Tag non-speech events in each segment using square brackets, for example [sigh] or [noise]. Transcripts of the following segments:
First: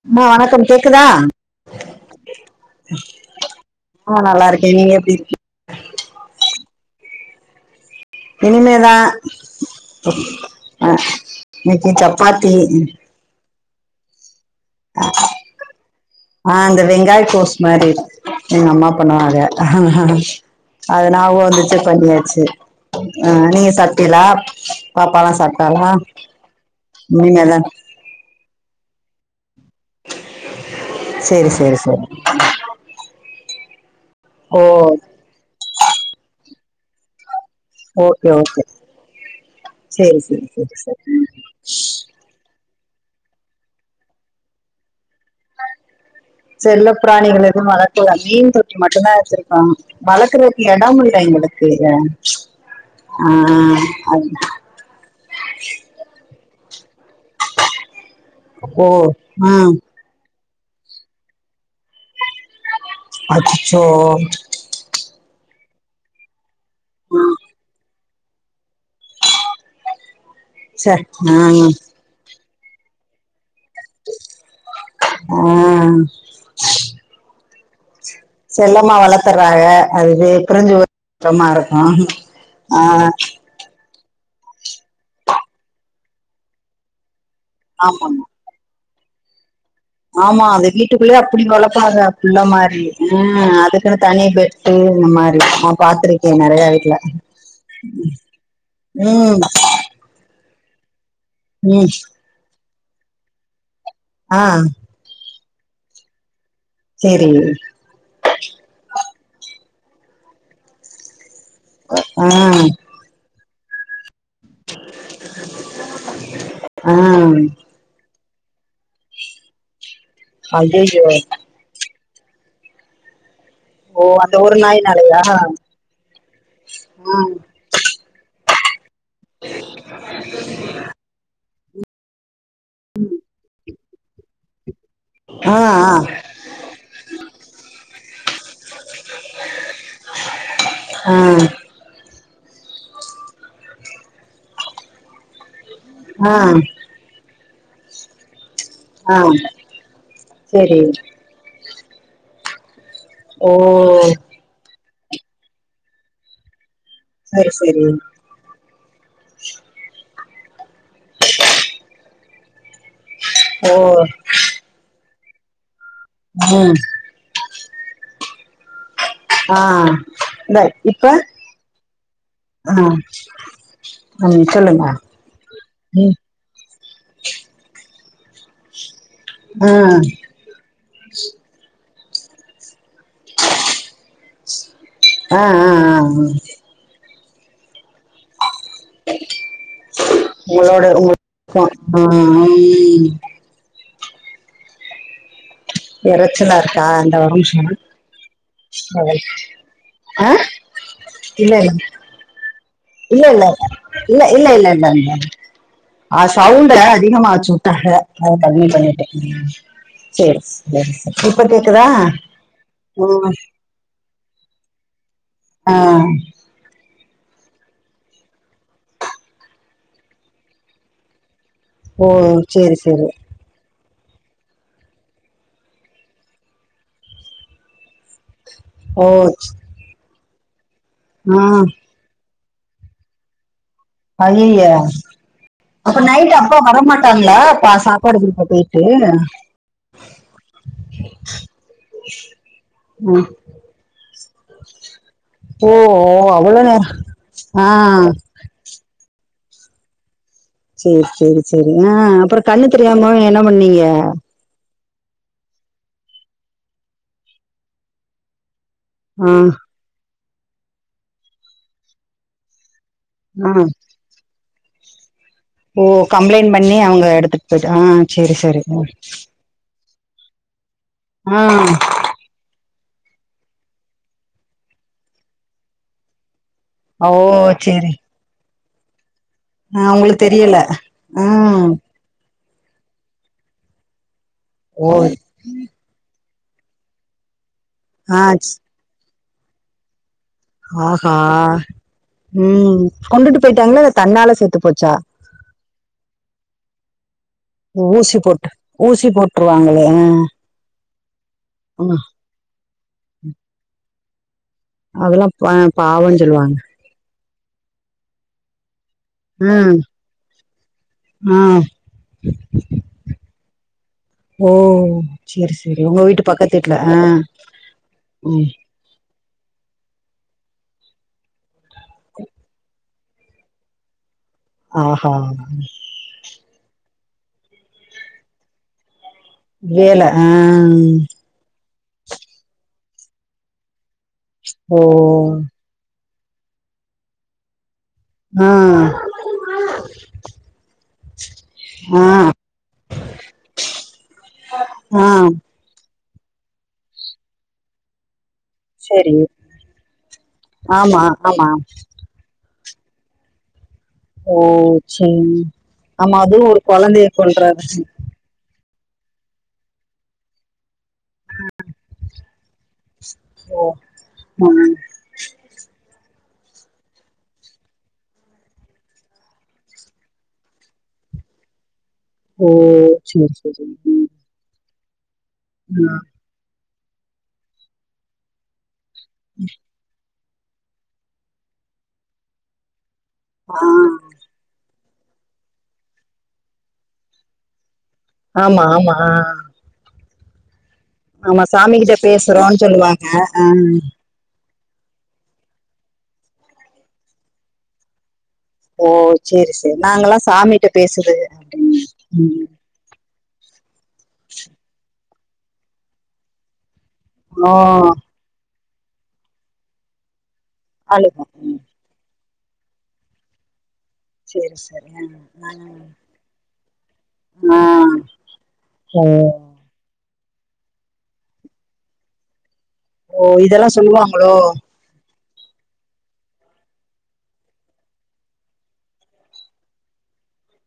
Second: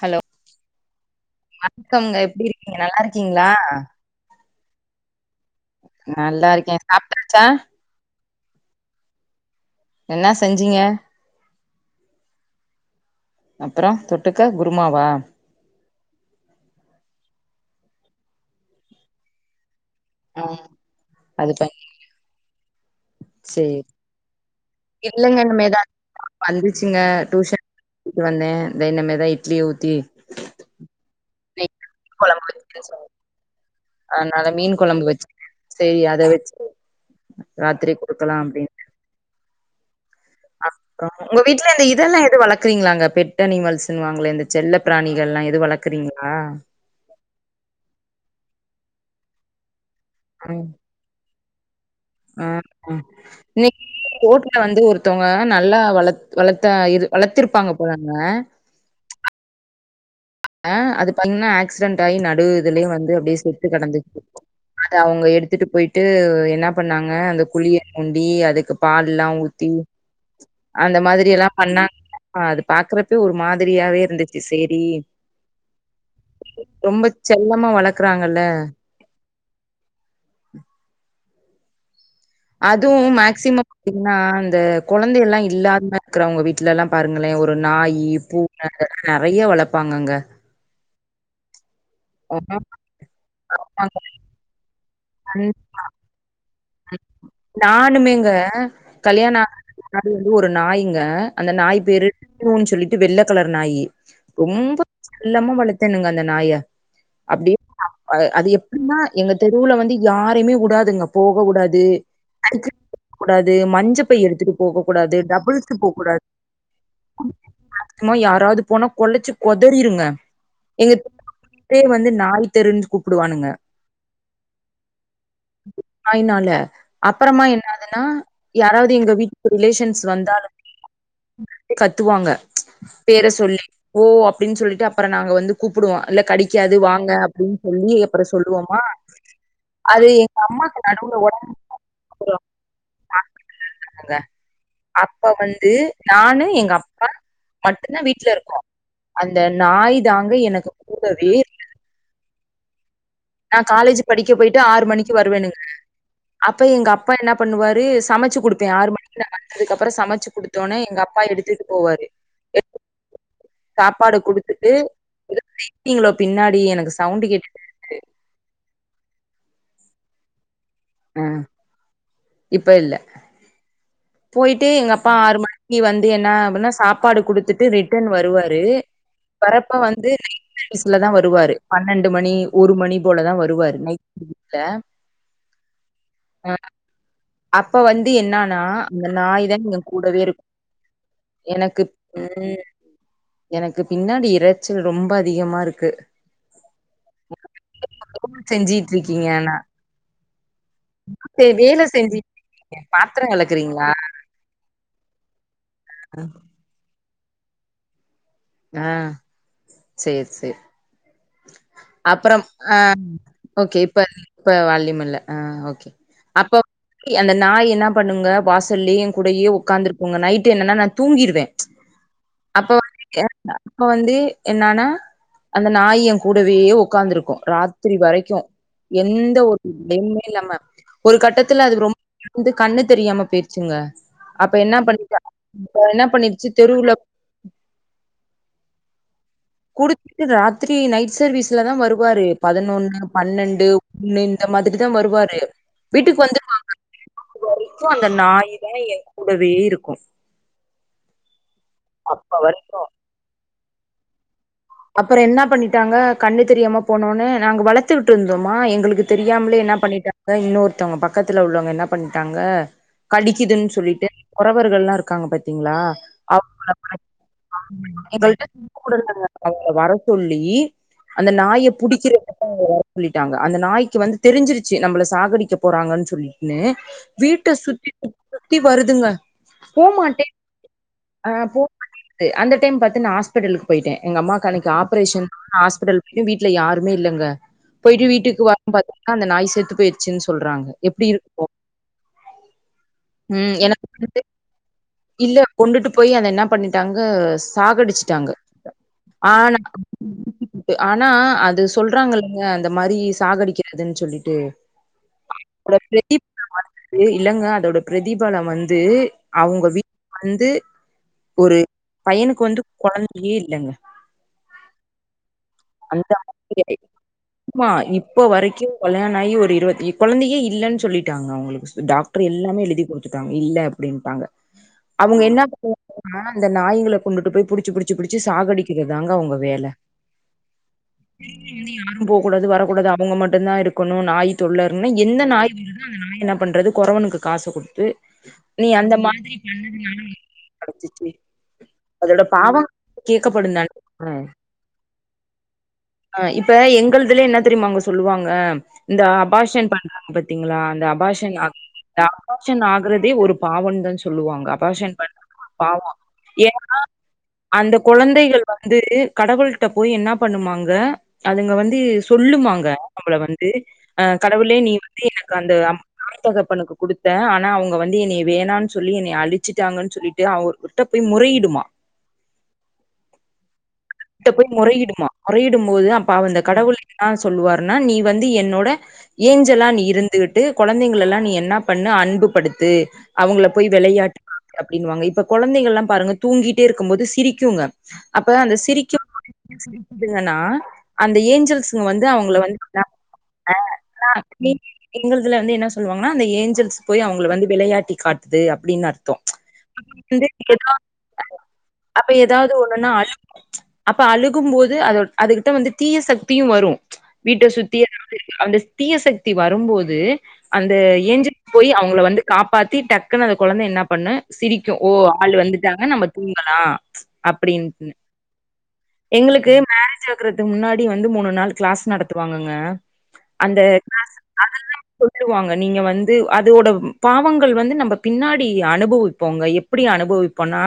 Hello அம்மா வணக்கம் கேக்குதா வணக்கோங்க எப்பிடி இருக்கீங்க நல்லா இருக்கீங்களா ஆ நல்லா இருக்கே நீங்க எப்பிடி இருக்கீ நல்லா இருக்கே சாப்டாச்சா இனிமேதா என்ன செஞ்சீங்க அ இன்னெக்கி சப்பாத்தி அப்பறொ தொட்டுக்க குருமாவா ஆ இந்த வெங்காய கோஸ் மாரி எங்க அம்மா பண்ணுவாங்க அதா ஆ அத நாபவோ அது பண் வந்துச்சு பண்ணியாச்சு ஆ நீங்க சேரி சாப்டீகளா பாப்பா எல்லா இல்லங்க இனிமேதா சாப்ட்டாளா இனிமேதே க்கு வந்தே வென்னுமேதா இட்லி ஊத்தி சரி வெ சரி சரி கொழம்பு அத்னால ஓ மீன் கொழம்பு வெச்சு செரி அத வெச்சு ராத்திரி ஓகே குடுக்கலா ஓகே அப்பிடின் சரி சரி சரி அப்றோ சரி உங்க வீட்ல இந்த இதெல்லா எது வளக் க்குரீங்களாங்க பெட் அனிமல்ஸ் ன்னு வாங்களே இந்த செல்ல பிராணிகள் லா செல்ல பிராணிகள் எதும் வள மீன் தொட்டி மட்டுந்தா வெச்சிருக்கோ வளக்குறதுக்கு எடொம் இல்ல எங்களுக்கு எ அ அ ஆ கோட்னு வந்து ஒருத்தவ்ங்க நல்லா வள வளத்த அ இது வளத்திருப்பாங்க போலங்க ஓ ஆ அ அது பண்ணா ஆக்சிடெட் ஆயி நடுவு இதுலயே வந்து அப்டியே செத்து அச்சச்சோ கெடந்துச்சு அது அவ்ங்க எடுத்துட்டு போய்ட்டு என்ன பண்ணாங்க அந்த குழி உண்டி அதுக்கு பால் எல்லா ஊத்தி ச அந்த மாதிரி ஆ எல்லா பண்ணாங் ஆ அது பாக்குறப்பயெ ஒரு மாதிரியாவே இருந்துச்சு சேரி ஆ ரொம்ப செல்லமா வள செல்லமா வளர்த்தர்றாங்க அதுவே பிரிஞ்சு போக கஷ்டமா இருக்கும் அதுவு மேக்சிமம் பாத்தீங்கன்னா இந்த குழந்தை எல்லா இல்லாம இருக்குறவங்க இந்த வீட் வீட்ல எல்லா பாருங்களே ஒரு நாய் ஆமாமா பூனைெல்லா நெறைய வளர்பாங்க ஆமா அந்த வீட்டுக்குள்ளயே அப்டி வளப்பாங்க இந்த ஆனா, மாரி ம் அதுக்குன்னு தனி பெட் [unintelligible] இந்த மாரி நா பாத்திருக்க நெறைய வீட் ல ம் அது வந்து ஒரு நாய்ங்க அந்த நாய் ம் பேரு [unintelligible] ன்னு சொல்லிட்டு வெள்ள கலர் நாய் ஆ ரொம்ப செல்லாம வளர்த்தணங்க அந்த நாய சேரி அப்டியே அது எப்டின்னா எங்க தெருவுல வந்து யாருமே உடாதுங்க போக உடாது ஆ அது [unintelligible] கூடாது மஞ்சப்பை எடுத்துட்டு போக கூடாது டபுள்சுக்கு போகக்கூடா ஆ [unintelligible] அம்மா யாராவது போனா கொள்ளச்சி கொதறிருங்க ஐயயோ பேர் வந்து நாய் தெருன் கூப்புடுவானுங்க ஓ அந்த ஒரு நாய்னாலயா நாய்னால அப்பறமா என்னாதுன்னா யாராவது எங்க வீட்டுக்கு ரிலேஷன்ஸ் வந்தாலுமே கத்துவாங்க பேர சொல்லி ஓ அப்டின் சொல்லிட்டு அப்பற நாங்க வந்து ஆ ஆ கூப்புடுவோ இல்ல கடிக் கடிக்காது வாங்க அப்டின் சொல்லி அப்பற சொல்லுவோமா அது எங்க அம்மாட்ட ஆ நடுவுல ஒன் அப்பறோ [unintelligible] அப்ப வந்து ஆ நானு எங்க அப்பா மட்டுதா வீட்ல இருக்கோ ஆ ஆ அந்த நாய் தாங்க எனக்கு செரி கூடவே ஓ நா காலேஜ் படிக்க போயிட்டு ஆறு மணிக்கு வருவேணுங்க அப்ப எங்க அப் அப்பா என்ன செரி பண்ணுவாரு செரி சமச்சு குடுப்ப ஆறு மணிக் வந்ததுக்கு அப்பறோ சமச்சு குடுத்தோனே எங்க அப்பா எடுத்துட்டு போவாரு ஓ சாப்பாடு குடுத்துட்டு ஏதோ மீட்டிங்களோ பின்னாடி ம் எனக்கு சவுண்டு கேட்டுட்டு ஆ இந்த இப்ப அ ஆ இப்பல்ல ம் போயிட்டு சொல்லுங்க எங்க அப்பா ஆறு மணிக்கி நீ வந்து ம் என்ன அப்பன்னா சாப்பாடு குடுத் த்துட்டு ரிட்டன் வருவாரு ஆ வரப்ப வந்து [unintelligible] தா வருவாரு பன்னெண்டு மணி ஒரு மணி போலதா வருவாரு நைட்ல ஆ ஆ ஆ ஆ அப்ப வந்து என்னன்னா அந்த நாய் தா எய கூடவே இருக் [unintelligible] எனக்கு பின்னாடி இரச்சல் ரொம்ப அதிகமா இருக் இரச்சலா இருக்கா அந்த ஒரு நிமிஷோ வேல செஞ்சிட்டு ஆ அ இல்ல வேல செஞ்சிட்டு இருக்கீங்க பாத்தர இல்ல இல்ல இல்ல வளக்கிறீங்களா இல்ல இல்ல இல்ல இல்ல அ சவுண்ட அதிகமா வச்சி உட்டாங்க அத கம்மி ஆ பண்ணிட்ட சேரி செரி சேரி செரி செரி இப்ப கேகுத்தா அப்புறம் ஆ ம் ஓகே இப்ப இப்ப வாலிமில்ல அ ஆ ஓகே அப்போ அந்த நாய் என்ன பண்ணுங்க வாசல்லயே எய கூடயே உக்காந்துருக்குங்க நைட் என்னன்னா நா தூங்கிருவ ஓ சேரி அப்ப சேரி அப்ப வந்து என்னனா நாய் எங் கூடவே உக்காந்துருக்கும் ராத்திரி வரைக்கு ஓ எந்த ஒரு [unintelligible] இல்லாம ஒரு ஆ கட்டத்துல அது ரொம்ப வந்து கண்ணு தெரியாம போயிச்சிங்க அய்யய்ய அப்ப நைட்டு பண்ணிருச்சு, அப்பா தெருவுல வரமாட்டாங்களா பா படத்துக்கு போயிட்டு குடுத்துட்டு ராத்திரி நைட் சர்வீஸ்ல தா வருவாரு பதினொன்னு ம் பன்னெண்டு ன்னு இந்த மாதிரி தான் வருவாரு ஓ ஓ அவ்ளோ நேர ஆ வரைக்கும் அந்த நாயி தா என் கூடவே இருக்கும் சேரி சேரி சேரி ஆ அப்ப அப்பறம் வரை கண்ணு தெரியாம என்ன பண்ணீங்க அப்பறம் என்ன பண்ணிட்டாங்க கண்ணு தெரியாம போனோன்ன நாங்க வளத்துக்கிட்டு இருந்தோமா எங்களுக்கு ஆ தெரியாமலே என்ன பண்ணிட்டாங்க இன்னொருத்தவங்க பக்கத்துல உள்ளவங்க என்ன பண்ணிட்டாங்க ஆ கடிக்குதுன்னு சொல்லிட்டு குறவர்கள்லாம் இருக்காங்க ஓ பத் கம்ப்ளைண்ட் பண்ணி அவங்க எடுத்துட்டு போயிட்டு ஆ சேரி சேரி [unintelligible] அவங்கள வர சொல்லி அந்த ஆ நாய புடிக்கிற வர சொல்லிட்டாங்க அந்த நாய்க்கு வந்து தெரிஞ்சிருச்சு நம்மள சாகடிக்க போறாங்கன்னு சொல்லிட்டுன்னு ஓ வீட்ட சுத்தி சேரி சுத்தி சுத்தி வருதுங்க ஆ உங்களுக்கு போமாட்டே தெரியல ஆ அந்த டைம் பாத்து நா ஹாஸ்பிட்டலுக்கு போயிட்டேன் எங்க அம்மாக்கு அன்னைக்கு ஓ ஆப்ரேஷன் நா ஹாஸ்பிட்டல் போய்ட்டு வீட்டுல யாருமே இல்லங்க போயிட்டு ஆ வீட்டுக்கு வர பாத்தீங்கன்னா அந்தநாய் செத்து பேயி சினு சொல்றாங்க எப்டி இருக்கு உம் கொண்டுட்டு ம் போயிட்டாங்களா எனக்கு இல்ல வந்து தன்னால செத்து போச்சா இல்ல கொண்டுட்டு போய் அத என்ன பண்ணிட்டாங்க ஊசி சாகடிச்சுட்டாங்க போட்டு ஊசி ஆனா போட்டுருவாங்களே ஆ ஆனா [unintelligible] அது ஆ சொல்றாங்க இந்த மாறி சாகடிக்குறதுன்னு சொல்லிட்டு அதெல்லாம் அதோட பாவன்னு பிரதிப சொல்லுவாங்க இல்லங்க அதோட பிரதிபலன் வந்து அவங்க ஆ வீட்டு வந்து ஆ ஒரு பையனுக்கு வந்து குழந்தையே இல்லைங்க ஓ சேரி சேரி உங்க அந்த வீட்டு மாதிரி பக்கத்துவீட்ல ஆ ஆமா இப்போ ம் வரைக்கும் கல்யாணம் ஆகி ஒரு இருபத்தி குழந்தையே இல்லன்னு சொல்லிட்டாங்க அவங்களுக்கு டாக்டர் எல்லாமே எழுதி குடுத்துட்டாங்க இல்ல அப்டின்ட்டாங்க ஆஹா அவங்க என்ன பண்ண ஆ அந்த நாய்களை கொண்டுட்டு போய் புடிச்சு புடிச்சு புடிச்சு சாகடிக்கிறதுதாங்க அவங்க வேல ஆ ஆ வந்து யாரும் போக கூடாது வரக்கூடாது அவங்க மட்டும் தான் இருக்கணும் நாய் தொல்ல ஓ இருன்ன எந்த நாயி அந்த நாய் என்ன பண்றது கொறவனுக்கு காச கொடுத்து ஆ நீ அந்த மாதிரி பண்ணதுனால உனக்கு கிடச்சுச்சு ஆ அதோட பாவம் கேட்கப்படும் தான ஆ ஆ‌ இப்ப எங்கதுலயே என்ன தெரியுமாங்க சொல்லுவாங்க இந்த செரி அபார்ஷன் பண்றாங்க பாத்தீங்களா இந்த ஆமா அபாஷன் ஆமா இந்தா அபார்சன் ஆகுறதே ஒரு பாவன்னுதான் சொல் ஓ சொல்லுவாங்க அபார்ஷன் செரி பண்றதே பாவம் ஆமா அதுவு ஒரு ஏன்னா கொழந்தைய அந்த கொல்றது குழந்தைகள் அந்த குழந்தைங்க வந்து கடவுள்ட்ட போய் என்ன பண்ணுவாங்க அதுங்க வந்து சொல்லுமாங்க நம்மள வந்து ஓ அ ஆ கடவுளே நீ வந்து எனக்கு அந்த அம் தாய் தகப்பனுக்கு குடுத்த ஆனா அவங்க வந்து என்னைய வேணான்னு சொல்லி என்னைய அழிச்சுட்டாங்கன்னு சொல்லிட்டு ய அவர் கிட்ட போய் முறையிடுமா ஓ சேர் சேரி ம் கிட்ட போய் முறையிடுமா முறையிடும் போது அப்ப அந்த கடவுள் என்னா சொல்வாருன்னா நீ வந்து என்னோட ஏஞ்சலா நீ இருந்துகிட்டு கொழந்தைங்களல்லா நீ என்ன பண்ணு அன்புபடுத்து அவங்கள ஆ போய் வெளயாட்டு காட்டு அப்டின்னுவாங்க இப்ப கொழந்தைங்கள்ல்லா பாருங்க தூங்கிட்டே இருக்கும்போது சிரிக்குங்க அப்ப அந்த ஆமா ஆமா சிரிக்க ஆ [inaudible] சிரிக்குதுங்கன்னா அந்த ஆமா சாமி ஏஞ்சல்ஸூங்க கிட்ட வந்து அவங்கள வந்து பேசுறோன்னு [inaudible] சொல்லுவாங்க ஆ எங்கள்துல வந்து என்ன சொல்வாங்கன்னா அந்த ஏஞ்சல்ஸ் போய் அவங்கள வந்து வெளையாட்டி காட்டுது அப் அப்டின்னு ஓ அர்த்தோ [inaudible] சேரி சேரி நாங்கல்லா சாமிட்ட பேசுது அப்டின்னு அப்ப ம் ஏதாவது ஒன்னுன்னா அத அப்ப அழுகும்போது அதோ அதுகிட்ட வந்து தீய சக்தியு வரு வீட்ட ஓ சுத்தி அந்த தீய சக்தி வரும்போது அந்த அழுக ஏஞ்சல் ம் போய் அவுங்கள வந்து காப்பாத்தி டக்குன்னு அந்த கொழந்த என்ன பண்ணு சேரி சிரிக்கு சேரி ஓ ஆள் ஆ வந்துட்டாங்க நம்ம தூங்கலா ஆ ஆ. அப்டின் னு ஓ எங்களுக்கு மேரேஜ் ஆகுறது முன்னாடி வந்து மூணு நாள் கிளாஸ் நடத்துவாங்கங்க ஓ அந்த இதெல்லா க்ளாஸ் சொல்லுவாங்களோ அதுலதா சொல்லுவாங்க நீங்க வந்து அதோட ம் பாவங்கள் வந்து நம்ப பின்னாடி அனுபவிப்போங்க எப் எப்படி அனுபவிப்போனா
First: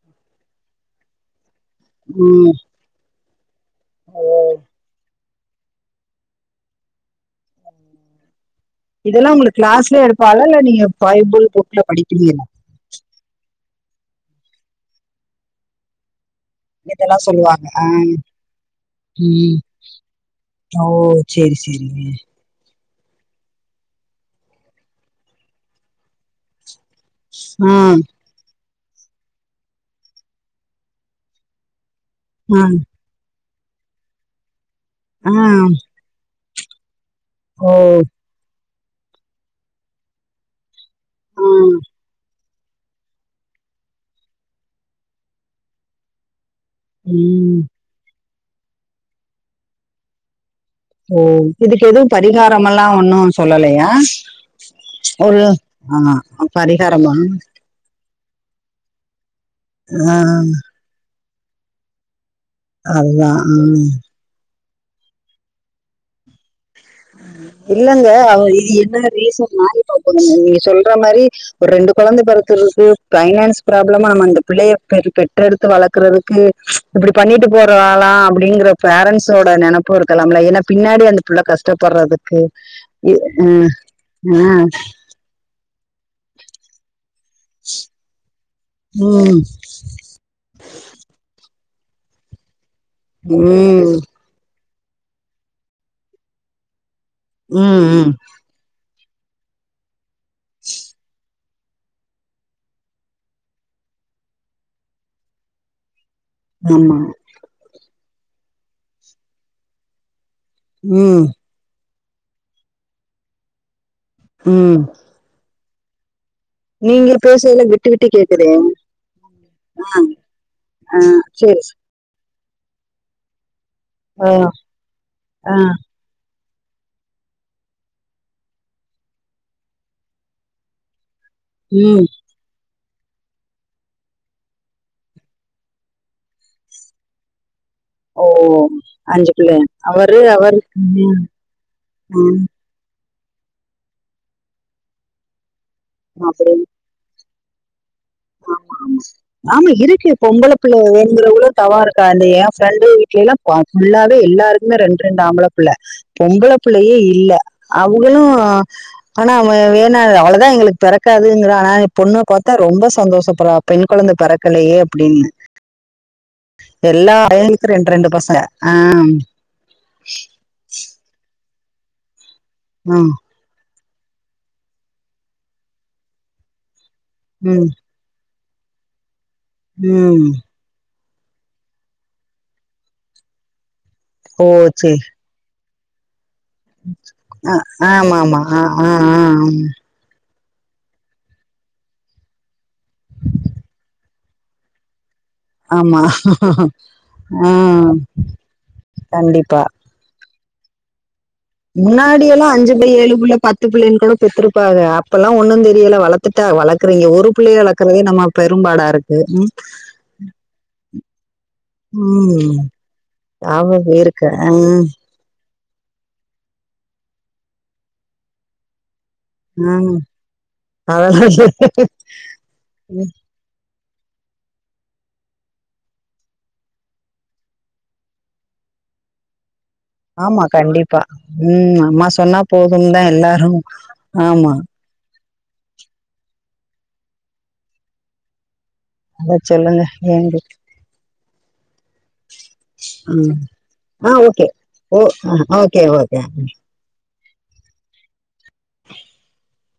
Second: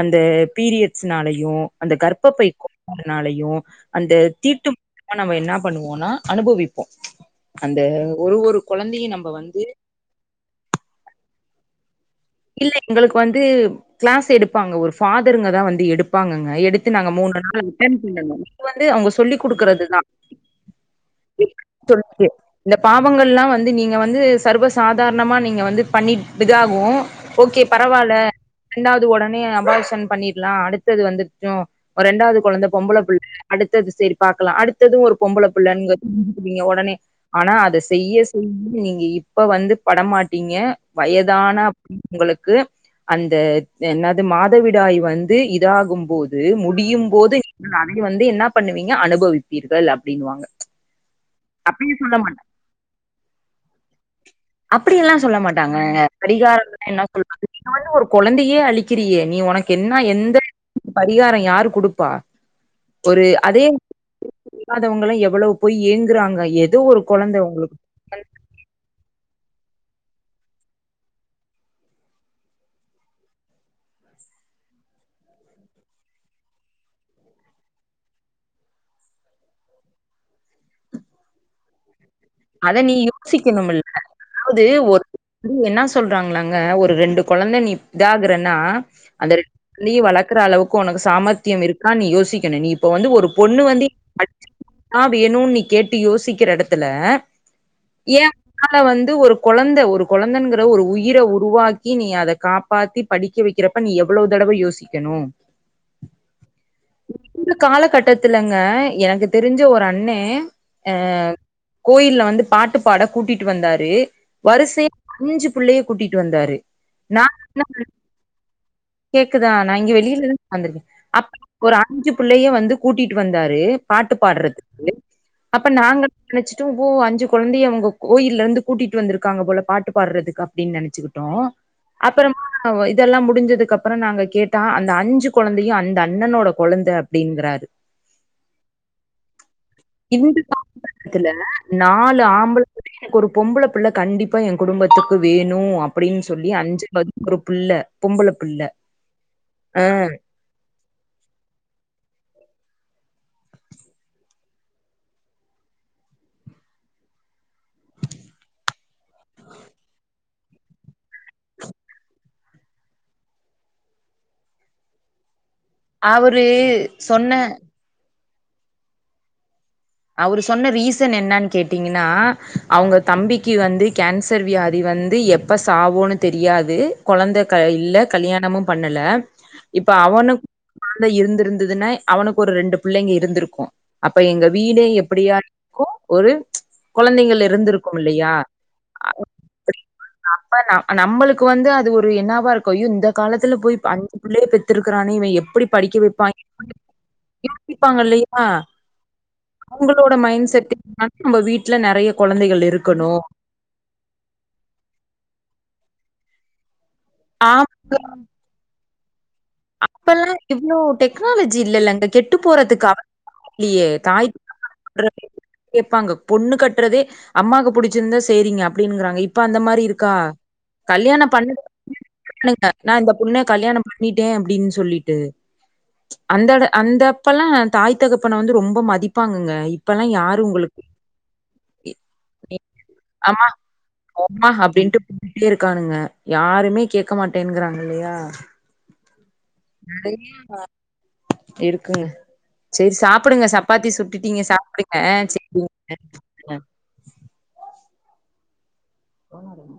அந்த பீரியட்ஸ்னாலையு அந்த இப்ப ம் போய்க்குங்குறனாலயு அந்த ஓ தீட்டும் நம்ம என்ன பண்ணுவோன்னா அனுபவிப்போ அந்த ஒரு ஒரு கொழந்தையு நம்ப வந்து வழலை நீங்க பைபுள் புக்ல படிக்கலயா இல்ல எங்களுக்கு வந்து கிளாஸ் எடுப்பாங்க ஒரு ஃபாதருங்க தா வந்து எடுப் பாங்கங்க எடுத்து நாங்க இதெல்லா மூணு நாள் சொல்லுவாங்க ஆ ரிட்டன் பண்ணனு இது வந்து அவுங்க சொல்லி ம் குடுக்குறது தா ஓ செரி செரிங்க இந்த பாவங்கள்ல்லா வந்து நீங்க வந்து சர்வசாதாரணமா நீங்க வந்து பண்ணிட் இதாகு ஓகே ஆ பரவால்ல ரெண்டாவது உடனே அபார்ஷன் பண்ணிட்லா அடுத்தது வந்துர்ட்டு ஒரு ரெண்டாவது ஆ கொழந்தை பொம்பள புள்ள அடுத்தது செரி பாக்கலா அடுத்தது ஒரு ஆ பொம்பள புள்ளங்க [inaudible] நீங்க உடனே ஆனா ஓ அத செய்ய [inaudible] நீங்க இப்ப வந்து படமாட்டீங்க ஆ வயதான களுக்கு அந்த என்னது மாதவிடாய் வந்து இதாகும்போது முட் முடியும் போது ம் நீங்கள் அதை வந்து என்ன பண்ணுவீங்க அனுபவிப்பீர்கள் அப்டின்னுவாங்க ஓ இதுக்கு அப்பயே எது சொல்ல பரிகாரம் எல்லா ஒன்னு சொல்லலையா அப்டி எல்லா சொல்ல ஒரு மாட்டாங்க ஆ பரிகாரம் [inaudible] என்ன பரிகாரமா? சொல்றது நீங்க வந்து ஒரு கொழந்தையே அழிக்கிறீயே நீ உனக்கு என்னா ஆ எந்த பரிகாரோ யாரு குடுப்பா ஒரு அதுதா அதே ம் இல்லாதவங்கள்லா எவ்ளவு போய் ஏங்குறாங்க எது இல்லங்க அவுங்க இ என்ன ரீசன்னா [inaudible] நீங்க சொல்ற மாரி ஒர் ரெண்டு கொழந்த பிறக்குறக்கு பைனான்ஸ் ப்ராப்ளமா நம்ம அந்த பிள்ளைய பெற் பெத்தெடுத்து வளக்குறதுக்கு இப்டி பண்ணிட்டு போறாளா அப்டிங்கிற பேரன்ட்ஸோட நெனப்பு இருக்கலாம்ல ஏனா பின்னாடி அந்த புள்ள கஷ் டப்படுறதுக்கு அத நீ எ ம் அ அது என்ன சொல்றாங்ளாங்க ஒரு ரெண்டு கொழந்த நீ இதாகுறன்னா அந்த ம் ரெட் நீ வளக்குற அளவுக்கு உனக்கு சாமர்த்தியம் இருக்கான் நீ யோசிக்கணு நீ இப்போ வந்து ஒரு பொண்ணு வந்து ம் [inaudible] தா வேணு நீ கேட்டு யோசிக்கிற எடத்துல ம் ம் அதனால வந்து ஒரு கொழந்த ஒரு கொழந்தைங்கிற ஒரு உயிர உருவாக்கி நீ அத காப் பாத்தி படிக்க வைக்கிறப்ப நீ எவ்ளோ தடவ யோசிக்கணு ஆமா இந்த காலகட்டத்துலங்க எனக்கு தெரிஞ்சு ஒரு அண்ணே அ ம் கோயில்ல வந்து பாட்டு பாட கூட்டிட்டு வந்தாரு ம் வரிசையா அஞ்சு பிள்ளைய கூட்டிட்டு வந்தாரு நீங்க நா பேசறது என்ன விட்டு விட்டு கேக்குதே கேக்குதா நா இங்க ஆ, வெளிலதா உக்கார்ந்திருக்கே ஆ, சரி அப்ப [inaudible] அஞ்சு பிள்ளைய வந்து கூட்டிட்டு வந்தாரு பாட்டு ஆ, பாடுறதுக்கு ஆ, அப்ப நாங்க நெனைச்சோ ஓ அஞ்சு கொழந்தைய அவுங்க கோயில்லருந்து கூட்டிட்டு வந்திருக்காங்க போல பாட்டு பாடுறதுக்கு அப்டின்னு நெனைச்சுகிட்டோ ம் அப்புறமா இதெல்லா முடிஞ்சதுக்கப்புறோ நாங்க கேட்டா அந்த அஞ்சு கொழந்தையு அந்த அண்ணனோட கொழந்த அப்டிங்றாரு ஓ அஞ்சு புள்ளைங்க அவரு அவர் ம், ல நாலு ம், ஆம்பள பிள்ள எனக்கொரு பொம்பள பிள்ள என் குடும்பத்துக்கு வேணு அப்டின்னு சொல்லி அப்படின்னு அஞ்சு [inaudible] த்துக்கு ஒரு புள்ள பொம்ம்பள பிள்ள ஆ ள்ள வேனுங்கிறவங்ளு தவோ இருக்கா அந்த என் ஃப்ரெண்டு வீட்லல்லா ஃபுல்லாவே எல்லாருக்குமே ரெண்டு ரெண்டு ஆம்பள பிள்ள பொம்பள பிள்ளயே இல்ல அவங்களு ஆனா வேணா அவ்ளோதா எங்களுக்கு பெறக்காதுங்கற ஆனா பொண்ணு பாத்தா ரொம் சந்தோஷப்பறா பெண் கொழந்த பிறக்கலையே அப்டின்னு அவரூ சொன்ன பையனுக்கும் ரெண்டு ரெண்டு பசங்க ஆ அவரு சொன்ன ரீசன் என்னன்னு கேட்டீங்கன்னா அவுங்க ம், தம்பி க்கி வந்து கேன்சர் வியாதி வந்து எப்போ சாவோன்னு தெரியாது கொழந்த ம், இல்ல கல்யாணமு பண்ணல இப்ப ம் அவனு ஆன இருந்திருந்துன்னா அவனுக்கொரு ரெண்டு பிள்ளைங்க இருந்திருக்கு அப்ப ஓ எங்க வீடே சேரி எப்ப டியாக்கு ஒரு கொழந்தைங்க ஆ இருந்திருக்கு ஆமா இல்லயா ஆமா ஆ ஆ ஆ ம் நம்ம நம்மளுக்கு வந்து அது ஒரு என்னாவாருக்கு யோ இந்த காலத்துல போய் பன் புள்ளய பெத்திருக்கானே இவே ஆமா ஆ யோசிப்பாங்க கண்டிப்பா உங்களோட மைண்ட் செட்டு [inaudible] முன்னாடி எல்லா அஞ்சு புள்ள ஏழு புள்ள பிள்ளைல் கூட பெத்துருப்பாக அப்பெல்லா ஒன்னு தெரியல வளர்த்துட்டா வளக்றீங்க ஒரு பிள்ளய ஆம் குறதே நம்ம பெரும்பாடாருக் [unintelligible] அப்பல்லா இவ்ளோ டெக்னாலஜி இல்லல்லங்க கெட்டு ம் போறதுக்காக ஞாபக இல்லையே இருக்கு தாய் [inaudible] ஆ கேப்பாங்க பொண்ணு கட்றதே அம்மாவுக்கு புடிச்சிருந்தா சேரிங்க அப்டினுங்கிறானுங்க இப் ப அந்த ஆ மாரிருக்கா கல்யாணோ அதெல்லா பண்ணு [inaudible] நா ம் இந்த பொண்ண கல்யாணம் பண்ணி கே அப்டின் சொல்லிட்டு அந்தட அந்தப்பல்லா தாய்த் தகப்பன வந்து ரொம்ப மதிப்பாங்கங்க இப்பெல்லா யாரு ஆமா உங்களுக்கு கண்டிப்பா ம் அம்மா சொன்னா போதும் தா [inaudible] எல்லாரு ஆமா ஆமா [inaudible] அப்டின்டு டி இருக்கானுங்க யாருமே கேட்க மாட்டேங்குறாங்க இல்லயா அதா சொல்லுங்க ஏங்க இருக்குங்க சேரி ம் சாப்டுங்க சப்பாத்தி ஆ சுட்டுட்டீங்க ஓகே சாப்டுங்க ஓ ஆ சேரி ஓகே ஓகே போனருங்க